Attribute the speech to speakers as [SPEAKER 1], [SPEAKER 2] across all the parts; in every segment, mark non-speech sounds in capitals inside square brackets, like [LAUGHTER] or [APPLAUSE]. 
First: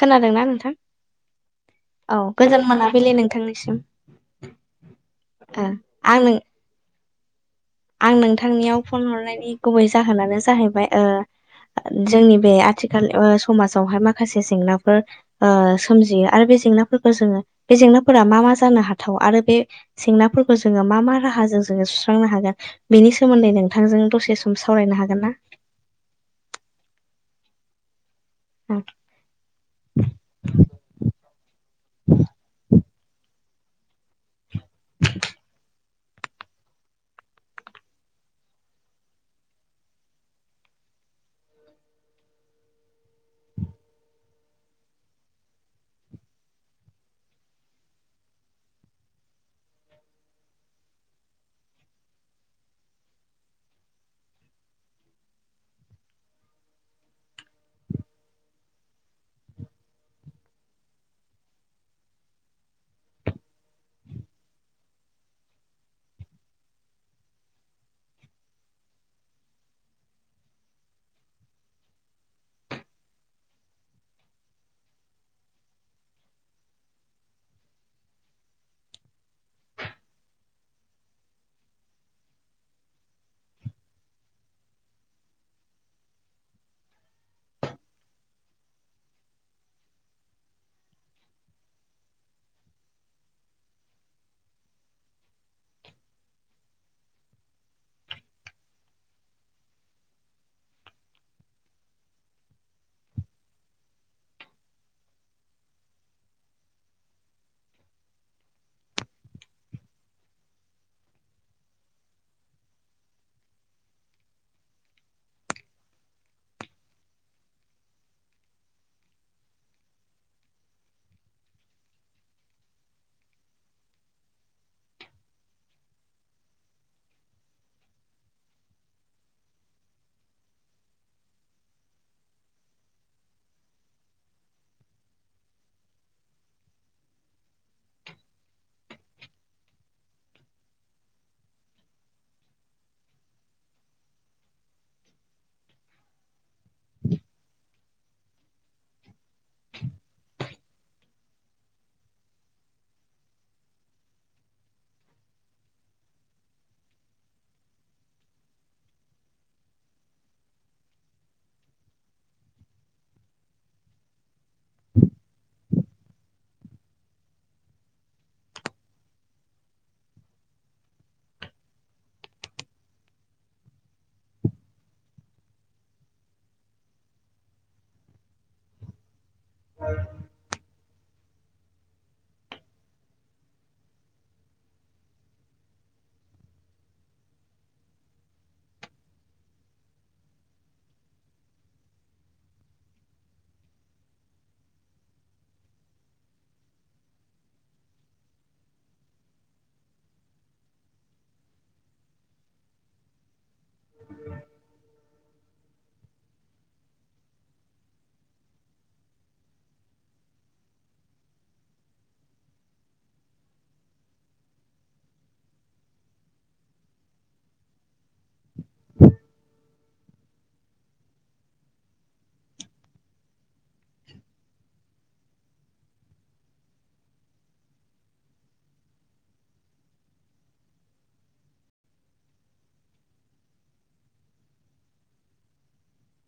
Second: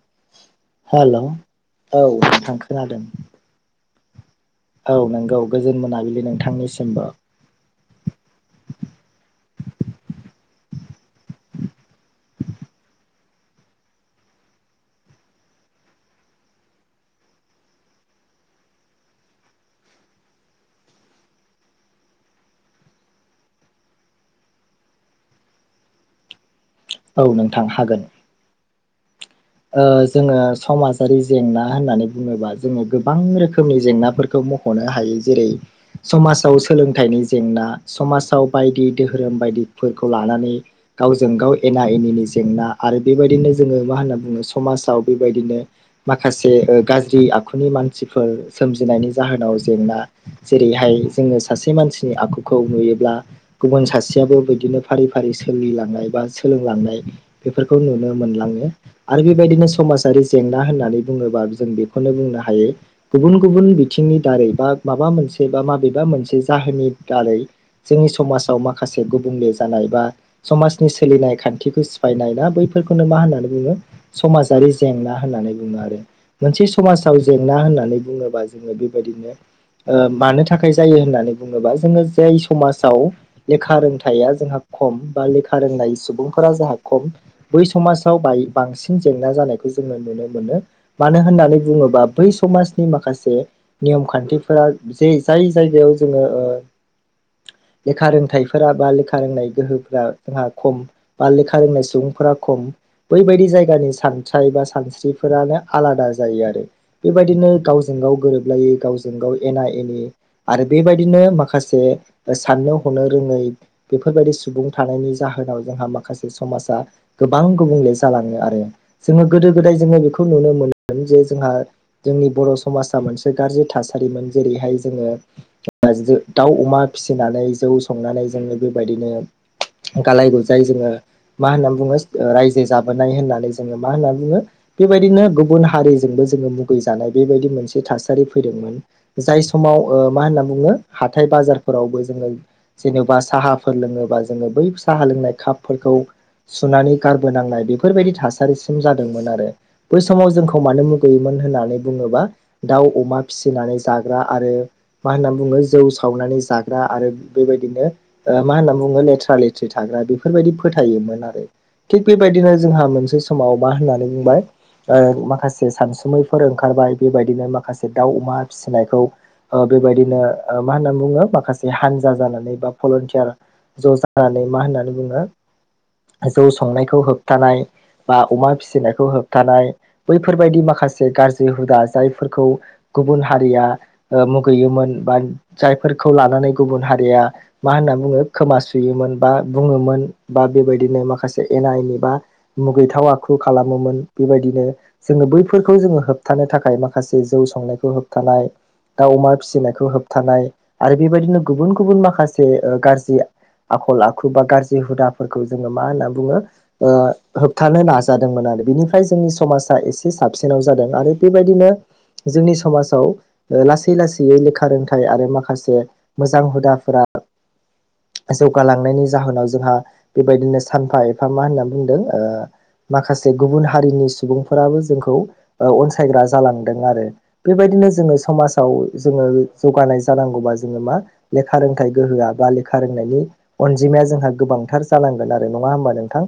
[SPEAKER 1] खोनादोंना नोंथां
[SPEAKER 2] हेल' औ
[SPEAKER 1] औ
[SPEAKER 2] नोंथां
[SPEAKER 1] गोजान
[SPEAKER 2] खोनादों
[SPEAKER 1] मोनाबिलि नोंथांनिसिम।
[SPEAKER 2] औ नंगौ
[SPEAKER 1] ओ
[SPEAKER 2] गोजोन
[SPEAKER 1] आं
[SPEAKER 2] मोनाबिलि
[SPEAKER 1] नों
[SPEAKER 2] नोंथांनिसिमबो
[SPEAKER 1] आं नोंथांनियाव फन हरनायनि गुबै जाहोनानो जाहैबाय ओ जोंनि बे आथिखाल ओ समाजावहाय माखासे जेंनाफोर ओ सोमजियो आरो बे जेंनाफोरखौ जोङो बे जेंनाफोरा मा मा जानो हाथाव आरो बे जेंनाफोरखौ जोङो मा मा राह जो जोङो सुस्रांनो हागोन। बेनि सोमोन्दै नोंथांजों दसे सम सावरायनो हागोन ना?
[SPEAKER 2] औ नोंथां हागोन।
[SPEAKER 1] ओ
[SPEAKER 2] ओ जोङो समाजारि जेंना होननानै बुङोबा जोङो गोबां रोखोमनि जेंनाफोरखौ मखनो हायो जेरै समाजाव सोलोंथाइनि जेंना समाजाव बायदि धोरोम बाय दि फोरखौ लानानै गावजों गाव एना एनिनि जेंना आरो बेबायदिनो जोङो मा होनो ओ समाजाव बेबायदिनो माखासे गाज्रि आखुनि मानसिफोर सोमजिनायनि जा होनाव जेंना जेरैहाय जोङो सासे मानसिनि आखुखौ नुयोब्ला गुबुन सासे बिदिनो फारि फारि सोलिलांनाय बा सोलोंलांनाय बेफोरखौ नुनो मोनलाङो। आरो बेबायदिनो समाजारि जेंना होननानै बुङोबा जों बेखौनो बुंनो हायो गुबुन गुबुन बिथिंनि दारै बा माबा मोनसे बा माबेबा मोनसे जाहोननि दारै जोंनि समाजाव मा खासे गुबुंले जानाय बा समाजनि सोलिनाय खान्थिखौ सिफायनाय ना बैफोरखौनो मा होननानै बुङो। समाजारि जेंना होननानै बुङो आरो मोनसे समाजाव जेंना होननानै बुङोबा जोङो बेबायदिनो ओ मानो थाखाय जायो होननानै बुङोबा जोङो जाय समाजाव लेखा रोंथाया जोंहा खम बा लेखा रोंनाय सुबुंफोरा जाहा खम बै समाजाव बाय बांसिन जेंना जानायखौ जोङो नुनो मोनो मानो होननानै बुङोबा बै समाजनि माखासे नियम खान्थिफोरा जे जाय जायगायाव जोङो ओ
[SPEAKER 1] [INAUDIBLE]
[SPEAKER 2] लेखा रोंथाइफोरा बा लेखा रोंनाय गोहोफोरा जोंहा खम बा लेखा रोंनाय सुबुंफोरा खम। बैबायदि जायगानि सानस्राय बा सानस्रिफोरानो आलादा जायो आरो बेबायदिनो गावजों गाव गोरोबलायै गावजों गाव एना-एनि आरो बेबायदिनो माखासे साननो हनो रोङै बेफोरबायदि सुबुं थानायनि जाहोनाव जोंहा माखासे समाजा गोबां गुबुंले जालो आरो जोङो गोदो-गोदाय जोङो बेखौ नुनो मोनो जे जोंहा जोंनि बर' समाजा मोनसे गाज्रि थासारिमोन जेरैहाय जोङो दाउ, अमा फिसिनानै जौ संनानै जोङो बेबायदिनो गालाय-गुजाय जोङो मा होननानै बुङो रायजो जाबोनाय होननानै जोङो मा होनना बुङो बेबायदिनो गुबुन हारिजोंबो जोङो मुगै जानाय बेबायदि मोनसे मोनसे थासारि फैदोंमोन जाय समाव मा होनना बुङो हाथाय बाजारफोरावबो जोङो जेन'बा साहाफोर लोङोबा जोङो बै साहा लोंनाय कापफोरखौ सुनानै गारबोनांनाय बेफोरबायदि थासारिसिम जादोंमोन आरो बै समाव जोंखौ मानो मुगैयोमोन होननानै बुङोबा दाउ अमा फिसिनानै जाग्रा आरो मा होननानै बुङो जौ सावनानै जाग्रा आरो बेबायदिनो ओ मा होननानै बुङो लेथ्रा लेथ्रि थाग्रा बेफोरबादि फोथायोमोन आरो थिग बेबायदिनो जोंहा मोनसे समाव मा होननानै बुंबाय माखासे सानसुमैफोर ओंखारबाय बेबायदिनो माखासे दाउ अमा फिसिनायखौ ओ बेबायदिनो मा होनना बुङो माखासे हानजा जानानै बा भलन्टियार ज' जानानै मा होननानै बुङो जौ संनायखौ हो बथानाय बा अमा फिसिनायखौ होबथानाय बैफोरबायदि माखासे गाज्रि हुदा जायफोरखौ गुबुन हारिया मुगैयोमोन बा जायफोर लानानै गुबुन हारिया मा होनना बुङो खोमा सुयोमोन बा बुङोमोन बा बेबायदिनो माखासे एना एनि एबा मुगैथाव आखु खालामोमोन बेबायदिनो जोङो बैफोरखौ जोङो होबथानो थाखाय माखासे जौ संनायखौ होबथानाय दा अमा फिसिनायखौ होबथानाय आरो बेबायदिनो गुबुन गुबुन माखासे गाज्रि आखल आखु बा गाज्रि हुदाफोरखौ जोङो मा होनना बुङो ओ होबथानो नाजादोंमोन आरो बिनिफ्राय जोंनि समाजा एसे साबसिआव जादों आरो बेबायदिनो जोंनि समाजाव लासै लासै लेखा रोंथाइ आरो माखासे मोजां हुदाफोरा जौगालांनायनि जाहोनाव जोंहा बेबायदिनो सानफा एफा मा होनना बुंदो माखासे गुबुन हारिनि सुबुंफोराबो जोंखौ अनसायग्रा जालांदों आरो बेबायदि जो समाव जोङो जौगानाय जानांगौबा जोङो मा लेखा रोंथाइ गोहोआ रोंनायनि अनजिमाया जोंहा गोबांथार जालांगोन आरो नङा होनबा नोंथां?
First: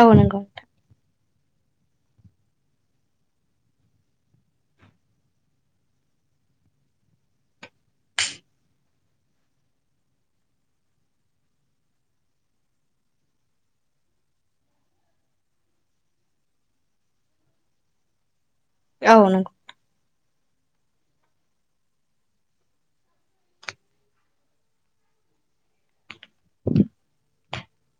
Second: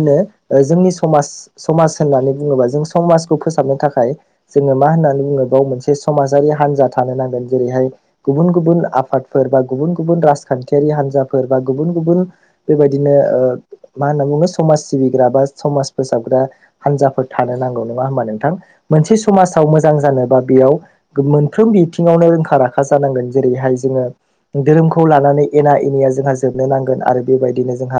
[SPEAKER 1] औ नंगौ
[SPEAKER 2] जोंनि समाज समाज होननानै बुङोबा जों समाजखौ फोसाबनो थाखाय जोङो मा होननानै बुङो बाव मोनसे समाजारि हनजा थानो नांगोन जेरैहाय गुबुन गुबुन आफादफोर बा गुबुन गुबुन राजखान्थिारि हान्जाफोर गुबुन गुबुन बेबायदिनो ओ मा होनना बुङो समाज सिबिग्रा बा समाज फोसाबग्रा हान्जाफोर थानो नांगौ नङा होमबा नोंथां? मोनसे
[SPEAKER 1] औ नंगौ
[SPEAKER 2] समाजाव मोजां जानोबा बेयाव मोनफ्रोम बिथिङावनो रोंखा राखा जानांगोन जेरैहाय जोङो धोरोमखौ लानानै एना एनिया जोंहा जोबनो नांगोन आरो बेबायदिनो जोंहा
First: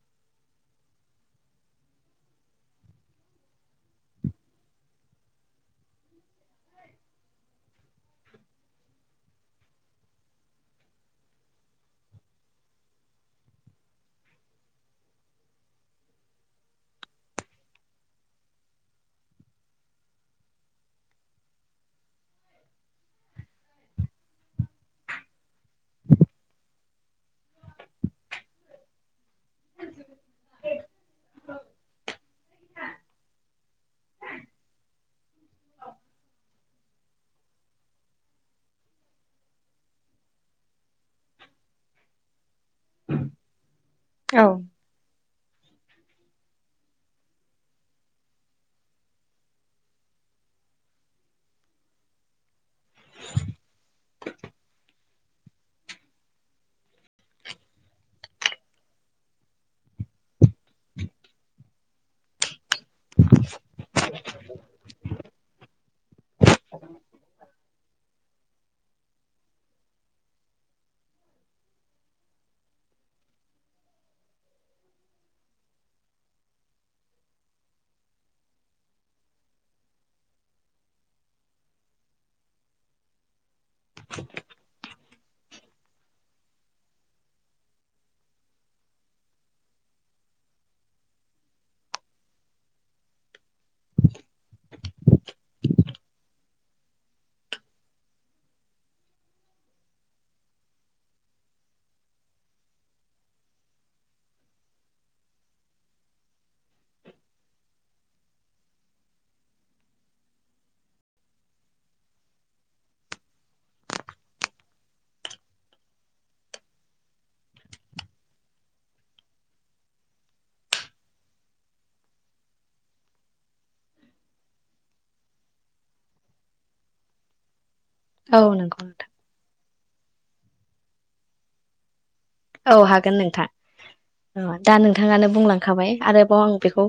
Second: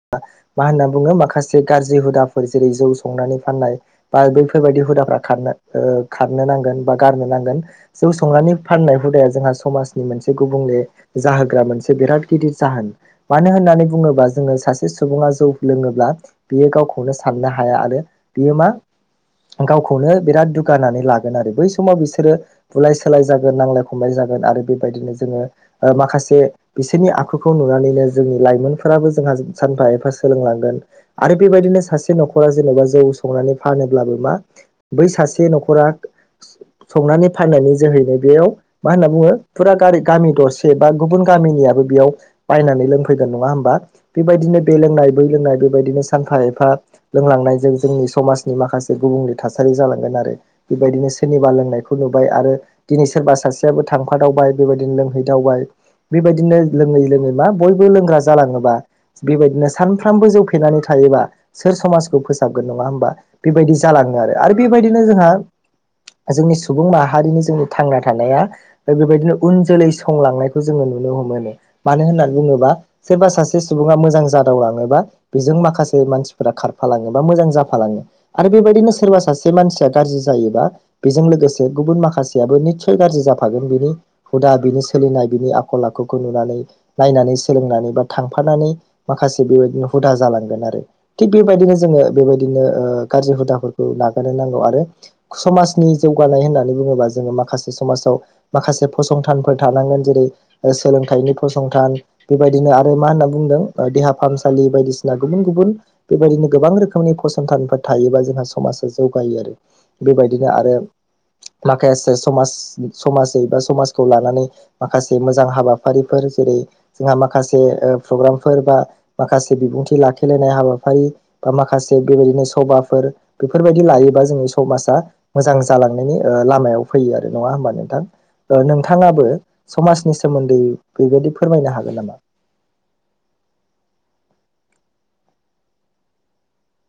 [SPEAKER 2] मा होनना बुङो माखासे जे गाज्रि हुदाफोर जेरै जौ संनानै फाननाय बा बैफोरबायाददि हुदाफ्रोरा खारनो ओ खारनो नांगोन बा गारनो नांगोन जौ संनानै फाननाय हुदाया जोंहा समाजनि मोनसे गुबुंले जाहोन मोनसे बिराद गिदिर जाहोन मानो होननानै बुङोबा जोङो सासे सुबुङा जौ लोङोब्ला बेयो गावखौनो साननो हाया आरो बियो मा गावखौनो बिराद दुगानानै लागोन आरो बै समाव बिसोरो बुलाय सोलाय जागोन नांलाय खमलाय जागोन आरो बेबायदिनो जोङो माखासे बिसोरनि आखुखौ नुनानैनो जोंनि लाइमोनफोराबो जों जोंहा सानफा एफा सोलोंलांगोन आरो बेबायदिनो सासे न'खरा जेनेबा जौ संनानै फानोब्लाबो मा बै सासे न'खरा संनानै फाननानै जोहैनो बेयाव मा होनना बुङो फुरा गारि गामि दरसे बा गुबुन गुबुन गामिनियाबो बेयाव बायनानै लोंफैगोन नङा होम्बा? बेबायदिनो बे लोंनाय बै लोंनाय बेबायदिनो सानफा एफा लोंलांनायजों जोंनि समाजनि माखासे गुबुंले थासारि जालांगोन आरो बेबायदिनो सोरनिबा लोंनायखौ नुबाय आरो दिनै सोरबा सासेयाबो थांफादावबाय बेबायदिनो लोंहैदावबाय बेबायदिनो लोङै लोङै मा बयबो लोंग्रा जालाङोबा बेबायदिनो सानफ्रामबो जौ फेनानै थायोबा सोर समाजखौ फोसाबगोन नङा होमबा बेबायदि जालाङो आरो आरो बेबायदिनो जोंहा जोंनि सुबुं माहारिनि जोंनि थांना थानाया बेबायदिनो उन जोलै संलांनायखौ जोङो नुनो हमोनो मानो होननानै बुङोबा सोरबा सासे सुबुङा मोजां जादावलाङोबा बेजों माखासे माखासे मानसिफोरा खारफालाङो बा मोजां जाफालाङो आरो बेबायदिनो सोरबा सासे मानसिया गारजि जायोबा बेजों लोगोसे गुबुन माखासेयाबो निसय गाज्रि जाफागोन बिनि हुदा बिनि सोलिनाय बिनि आख आखल आखुखौ नुनानै नायनानै सोलोंनानै बा थांफानानै माखासे बेबायदिनो हुदा जालांगोन आरो थिग बेबायदिनो जोङो बेबायदिनो ओ गाज्रि हुदाफोरखौ नागारनो नांगौ आरो समाज नि जौगानाय होन्नानै बुङोबा जोङो माखासे समाजाव माखासे फसंथानफोर थानांगोन जेरै सोलोंथाइनि फसंथान बेबायदिनो आरो मा होन्ना बुंदों देहा फाहामसालि बायदिसिना गुबुन गुबुन बेबायदिनो गोबां रोखोमनि फसंथानफोर थायोबा जोंहा समाजा जौगायो आरो बेबायदिनो दा आरो माखायेसे समाज समाजै बा समाजखौ लानानै माखासे मोजां हाबाफारिफोर जेरै जोंहा माखासे ओ प्रग्रामफोर बा माखासे बिबुंथि लाखि गेलेनाय हाबाफारि बा माखासे बेबायदिनो सभाफोर बेफोरबायदि लायोबा जोंनि समाजा मोजां जालांनायनि ओ लामायाव फैयो आरो नङा होमबा नो थां।
[SPEAKER 1] औ
[SPEAKER 2] ओ
[SPEAKER 1] नंगौ नोंथां
[SPEAKER 2] नोंथाङाबो समाजनि सोमोन्दै बेबायदि फोरमायनो हागोन नामा?
[SPEAKER 1] औ हागोन नोंथां। दा नोंथाङानो बुंलांखाबाय आरोबाव आं बेखौ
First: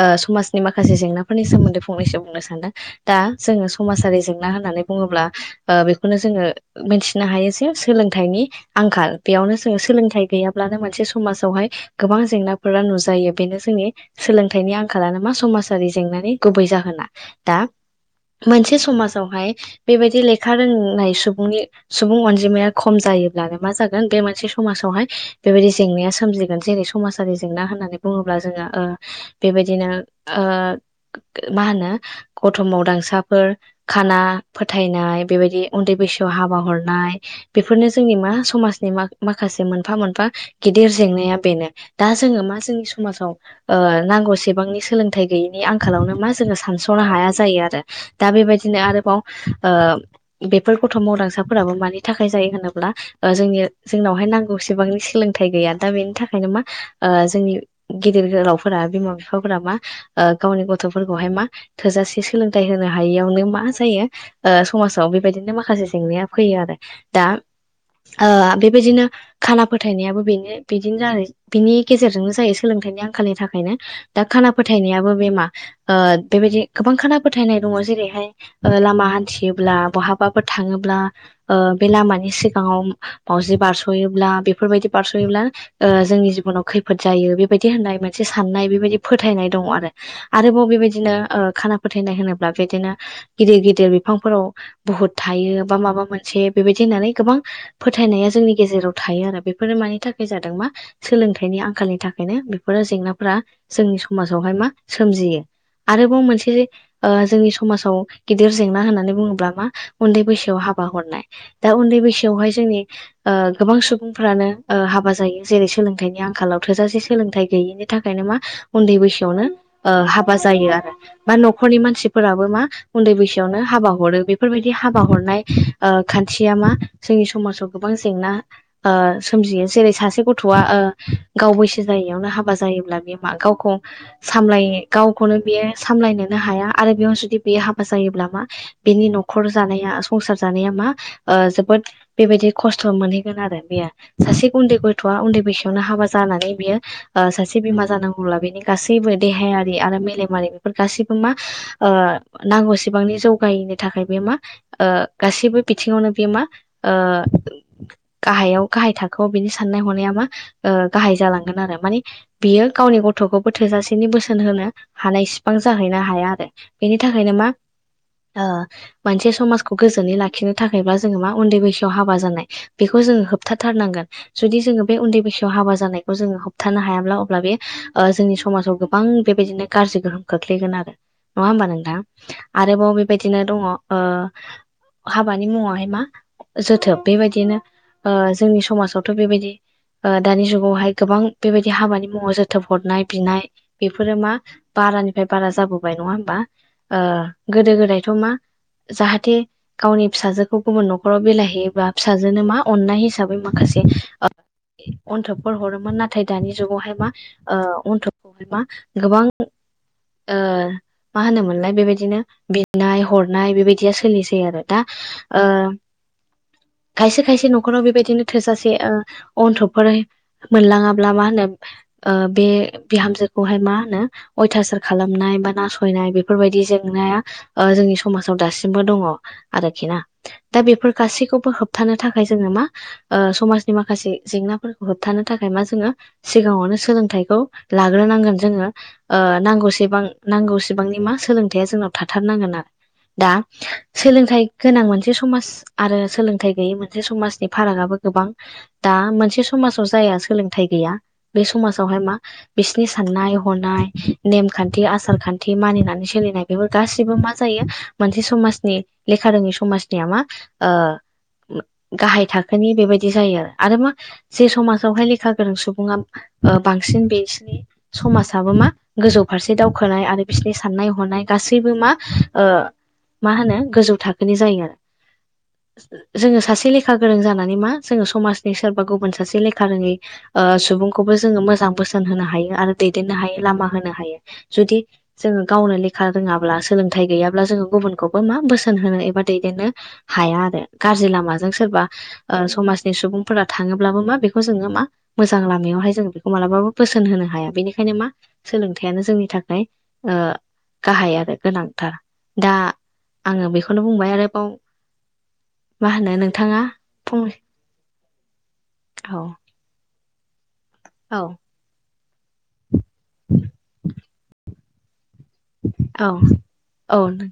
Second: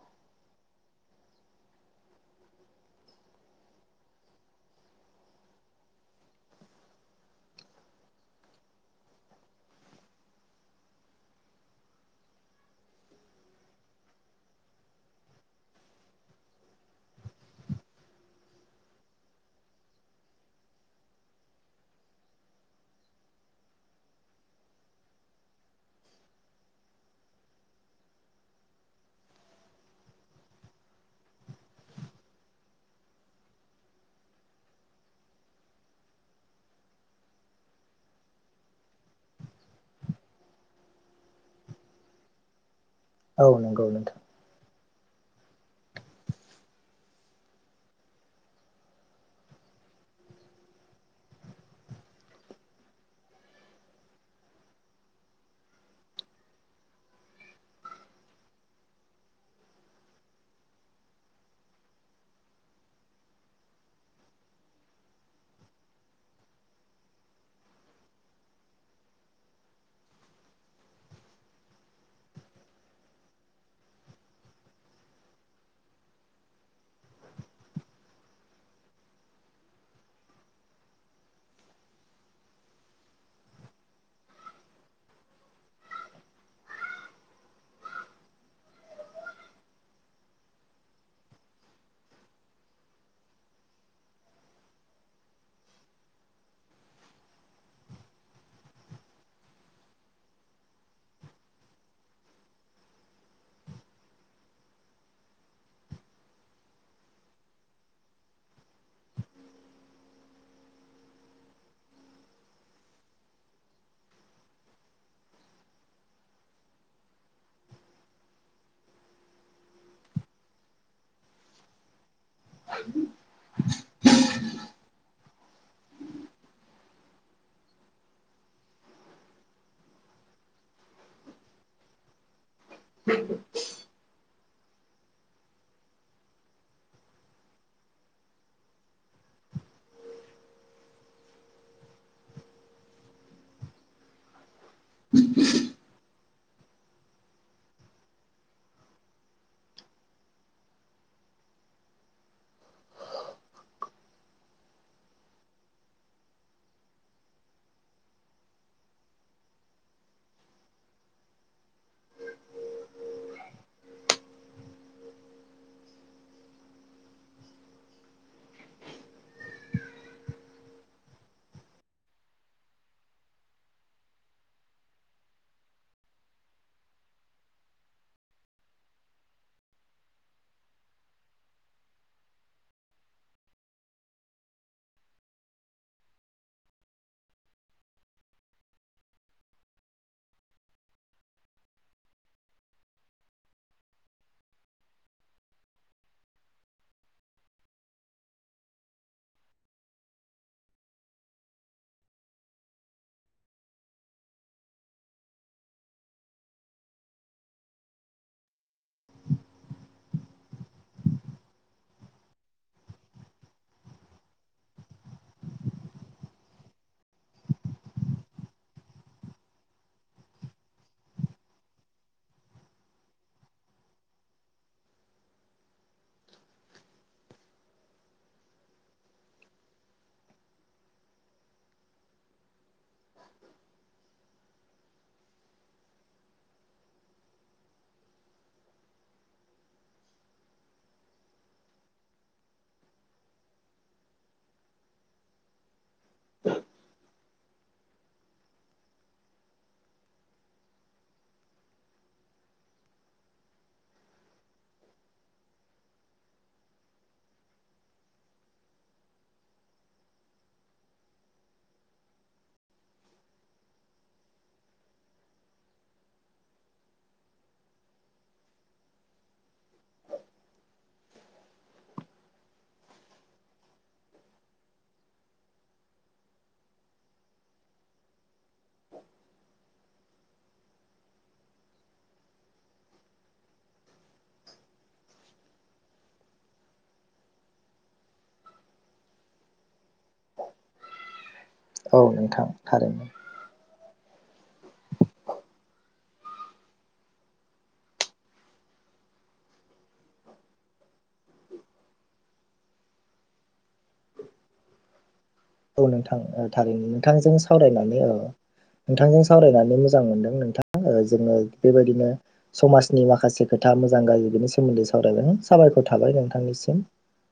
[SPEAKER 1] ओ समाजनि माखासे जेंनाफोरनि सोमोन्दै मोन्दै फंनैसो बुंनो सानदों, दा जोङो समाजारि जेंना होननानै बुङोब्ला ओ बेखौनो जोङो मिथिनो हायो जे सोलोंथाइनि आंखाल बेयावनो सोलोंथाइ गैयाब्लानो मोनसे समाजावहाय गोबां जेंनाफोरा नुजायो बेनो जोंनि सोलोंथाइनि नि आंखाला नो मा समाजारि जेंनानि गुबै जाहोना। दा मोनसे समाजावहाय बेबायदि लेखा रोंनाय सुबुंनि सुबुं अनजिमाया खम जा योब्लानो मा जागोन बे मोनसे स समाजावहाय बेबायदि जेंनाया सोमजिगोन जेरै समाजारि जेंना होननानै बुङोब्ला जोङो ओ बेबाय बायदिनो ओ मा होनो गथ' मावदांगांसाफोर, खाना फोथायनाय बेबायदि उन्दै बैसोआव हाबा हरनाय बेफोरनो जोंनि मा समाजनि मा माखासे मोनफा मोनफा गिदिर जेंनाया बेनो। दा जोङो मा जोंनि स समाजाव
[SPEAKER 2] औ
[SPEAKER 1] ओ
[SPEAKER 2] नंगौ नोंथां
[SPEAKER 1] नांगौसेबांनि सोलोंथाइ गैयैनि आंखालावनो मा जोङो सानस'नो हाया जायो आरो दा बेबायदिनो आरोबाव ओ बेफोर गथ' मावदांसाफोराबो मानि थाखाय जायो होनोब्ला ओ जोंनि जोंनावहाय नांगौसेबांनि सोलोंथाइ गैया दा बेनि थाखायनो मा ओ जोंनि गिदिर गोलावफोरा बिमा बिफाफोरा मा ओ गावनि गथ'फोरखौहाय मा थोजासे सोलोंथाइ होनो हायैयावनो मा जायो ओ समाजाव बेबायदिनो माखासे जेंनाया फैयो आरो दा ओ बे बेबायदिनो खाना फोथायनायाबो बेनो बिदिनो जायो बिनि गेजेरजोंनो जायो सोलोंथाइनि आंखालनि थाखायनो दा खाना फोथायनायाबो बे मा ओ बेबायदि गोबां खाना फोथायनाय दङ जेरैहाय ओ लामा हान्थियोब्ला बहाबाफोर थाङोब्ला ओ बे लामानि सिगाङाव माउजि बारस'योब्ला बेफोरबायदि बारस'योब्ला ओ जोंनि जिबनाव खैफोद जायो बेबायदि होननाय मोनसे साननाय बेबायदि फोथायनाय दङ आरो आरोबाव बेबायदिनो ओ खाना फोथायनाय होनोब्ला बेदिनो गिदिर गिदिर बिफांफोराव बहुद थायो बा माबा मोनसे बेबायदि होननानै गोबां फोथ थायनाया जोंनि गेजेराव थायो आरो बेफोरो मानि थाखाय जादों मा सोलोंथाइनि आंखालनि थाखायनो बेफोरो जेंनाफोरा जोंनि समाजावहाय मा सोमजियो। आरोबाव मोनसे ओ जोंनि समाजाव गिदिर जेंना होननानै बुङोब्ला मा उन्दै बैसोआव हाबा हाबा हरनाय। दा उन्दै बैसोआवहाय जोंनि ओ गोबां सुबुंफ्रानो ओ हाबा जायो जेरै सोलोंथाइनि आंखालाव थोजासे सोलोंथाइ गैयिनि थाखायनो मा उन्दै बैसोआवनो ओ हाबा जायो आरो मा न'खरनि मानसि फोराबो मा उन्दै बैसोआवनो हाबा हरो बेफोरबायदि हाबा हरनाय ओ खान्थिया मा जोंनि समाजाव गोबां जेंना ओ सोमजियो जेरै सासे गथ'आ ओ गाव बैसो जाययावनो हाब बा जायोब्ला बे मा गावखौ सामलाय गावखौनो बियो सामलायनोनो हाया आरो बेयाव जुदि बेयो हाबा जायोब्ला मा बेनि नख खर जानाया संसार जानाया मा ओ जोबोद बेबायदि खस्थ' मोनहैगोन आरो बेयो सासे उन्दै गथ'आ उन्दै बैसोआवनो हाबा जानानै बियो सासे ओ बिमा जानांगौब्ला बेनि गासैबो देहायारि आरो मेलेमारि बेफोर गासैबो मा ओ नांगौसेबांनि जौगायनि थाखाय बे मा ओ गासैबो बिथिङावनो बियो मा ओ गाहायाव गाहाय थाखोआव बिनि साननाय हनाया मा ओ गाहाय जालांगोन आरो माने बियो गावनि ग गथ'खौबो थोजासेनि बोसोन होनो हानाय सिफां जाहैनो हाया आरो बेनि थाखायनो मा ओ मोनसे समाजखौ गोजोनै लाखिनो थाखायब्ला जोङो मा उन्दै बैसोआव हाबा जानाय बेखौ जोङो होबथाथारनांगोन जुदि जोङो बे उन्दै बैसोआव हाबा जानायखौ जोङो होबथानो हायाब्ला अब्ला बे ओ जोंनि समाजाव गोबां बेबायदिनो गाज्रि गोहोम खोख्लैगोन आरो नङा होमबा नोंथां आरोबाव बेबायदिनो दङ ओ हाबानि मुङावहाय मा जोथोब बेबायदिनो ओ जोंनि समाजावथ' बेबायदि ओ दानि जुगावहाय गोबां बेबायदि हाबानि मुङाव जोथोब हरनाय बिनाय बेफोरो मा बारानिफ्राय बारा जाबोबाय नङा होमबा ओ गोदो गोदायथ' मा जाहाथे गावनि फिसाजोखौ गुबुन न'खराव बिलायहैयोबा फिसाजोनो मा अननाय हिसाबै माखासे अन्थकफोर हरोमोन नाथाय दानि जुगावहाय मा ओ अन्थबखौहाय मा गोबां ओ मा होनोमोनलाय बेबायदिनो बिनाय हरनाय बेबायदिया सोलिसै आरो दा ओ [INAUDIBLE] खायसे खायसे न'खराव बेबायदिनो थोजासे ओ अन्थबफोर मोनलाङाब्ला मा होनो ओ बे बिहामजोखौहाय मा होनो अयथासार खालामनाय बा नासयनाय बेफोरबायदि जे जेंनाया ओ जोंनि समाजाव दासिमबो दङ आरोखि ना दा बेफोर गासैखौबो होब थानो थाखाय जोङो मा ओ समाजनि माखासे जेंनाफोरखौ होबथानो थाखाय मा जोङो सिगाङावनो सोलोंथाइखौ लाग्रोनांगोन जोङो ओ नांगौ सेबां नांगौ सेबांनि मा सोलोंथाया जोंनाव थाथारनांगोन आरो दा सोलोंथाइ गोनां मोनसे समाज आरो सोलों गैयै मोनसे समाज फारागआबो गोबां दा मोनसे समाजाव जाया सोलोंथाइ गैया बे समाजावहाय मा बिसनि साननाय हनाय नेमखान्थि आसार खान्थि मानिनानै सोलिनाय बेफोर गासिबो मा जायो मोनसे समाजनि लेखा रोङि समाजनिया मा ओ गाहाय थाखोनि बेबायदि जायो आरो आरो मा जे समाजावहाय लेखा गोरों सुबुङा ओ बांसिन बेसनि समाजाबो मा गासैबो मा ओ मा होनो गोजौ थाखोनि जायो जोङो सासे लेखा गोरों जानानै मा जोङो समाजनि सोरबा गुबुन सासे लेखा रोङै ओ सुबुंखौबो जोङो मोजां बोसोन होनो हायो आरो दैदेनो हायो लामा होनो हायो जुदि जोङो गावनो लेखा रोङाब्ला सोलोंथाइ गैयाब्ला जोङो गुबुनखौबो मा बोसोन होनो एबा दैदेननो हाया आरो। गाज्रि लामाजों सोरबा
[SPEAKER 2] औ
[SPEAKER 1] ओ
[SPEAKER 2] नोंथां
[SPEAKER 1] समाजनि
[SPEAKER 2] थारैनो
[SPEAKER 1] सुबुंफोरा थाङो। अब्लाबो मा बेखौ जोङो मा मोजां लामायावहाय जोङो बेखौ मालाबाबो बोसोन होनो हाया बेनिखायनो मा सोलों थायानो जोंनि थाखाय ओ गाहाय आरो गोनांथार दा आङो बेखौनो बुंबाय आरोबाव
[SPEAKER 2] औ
[SPEAKER 1] मा होनो
[SPEAKER 2] नोंथां ओ
[SPEAKER 1] नोंथाङा
[SPEAKER 2] थारैनो नोंथांजों
[SPEAKER 1] फंनै
[SPEAKER 2] सावरायनानै ओ
[SPEAKER 1] औ
[SPEAKER 2] नोंथांजों सावरायनानै मोजां मोनदों नोंथां
[SPEAKER 1] औ
[SPEAKER 2] जोङो बेबादिनो समाजनि माखासे खोथा मोजां गाज्रि बेनि सोमोन्दै सावरायलाङो साबायखर
[SPEAKER 1] औ
[SPEAKER 2] थाबाय नोंथांनिसिम।
[SPEAKER 1] औ नों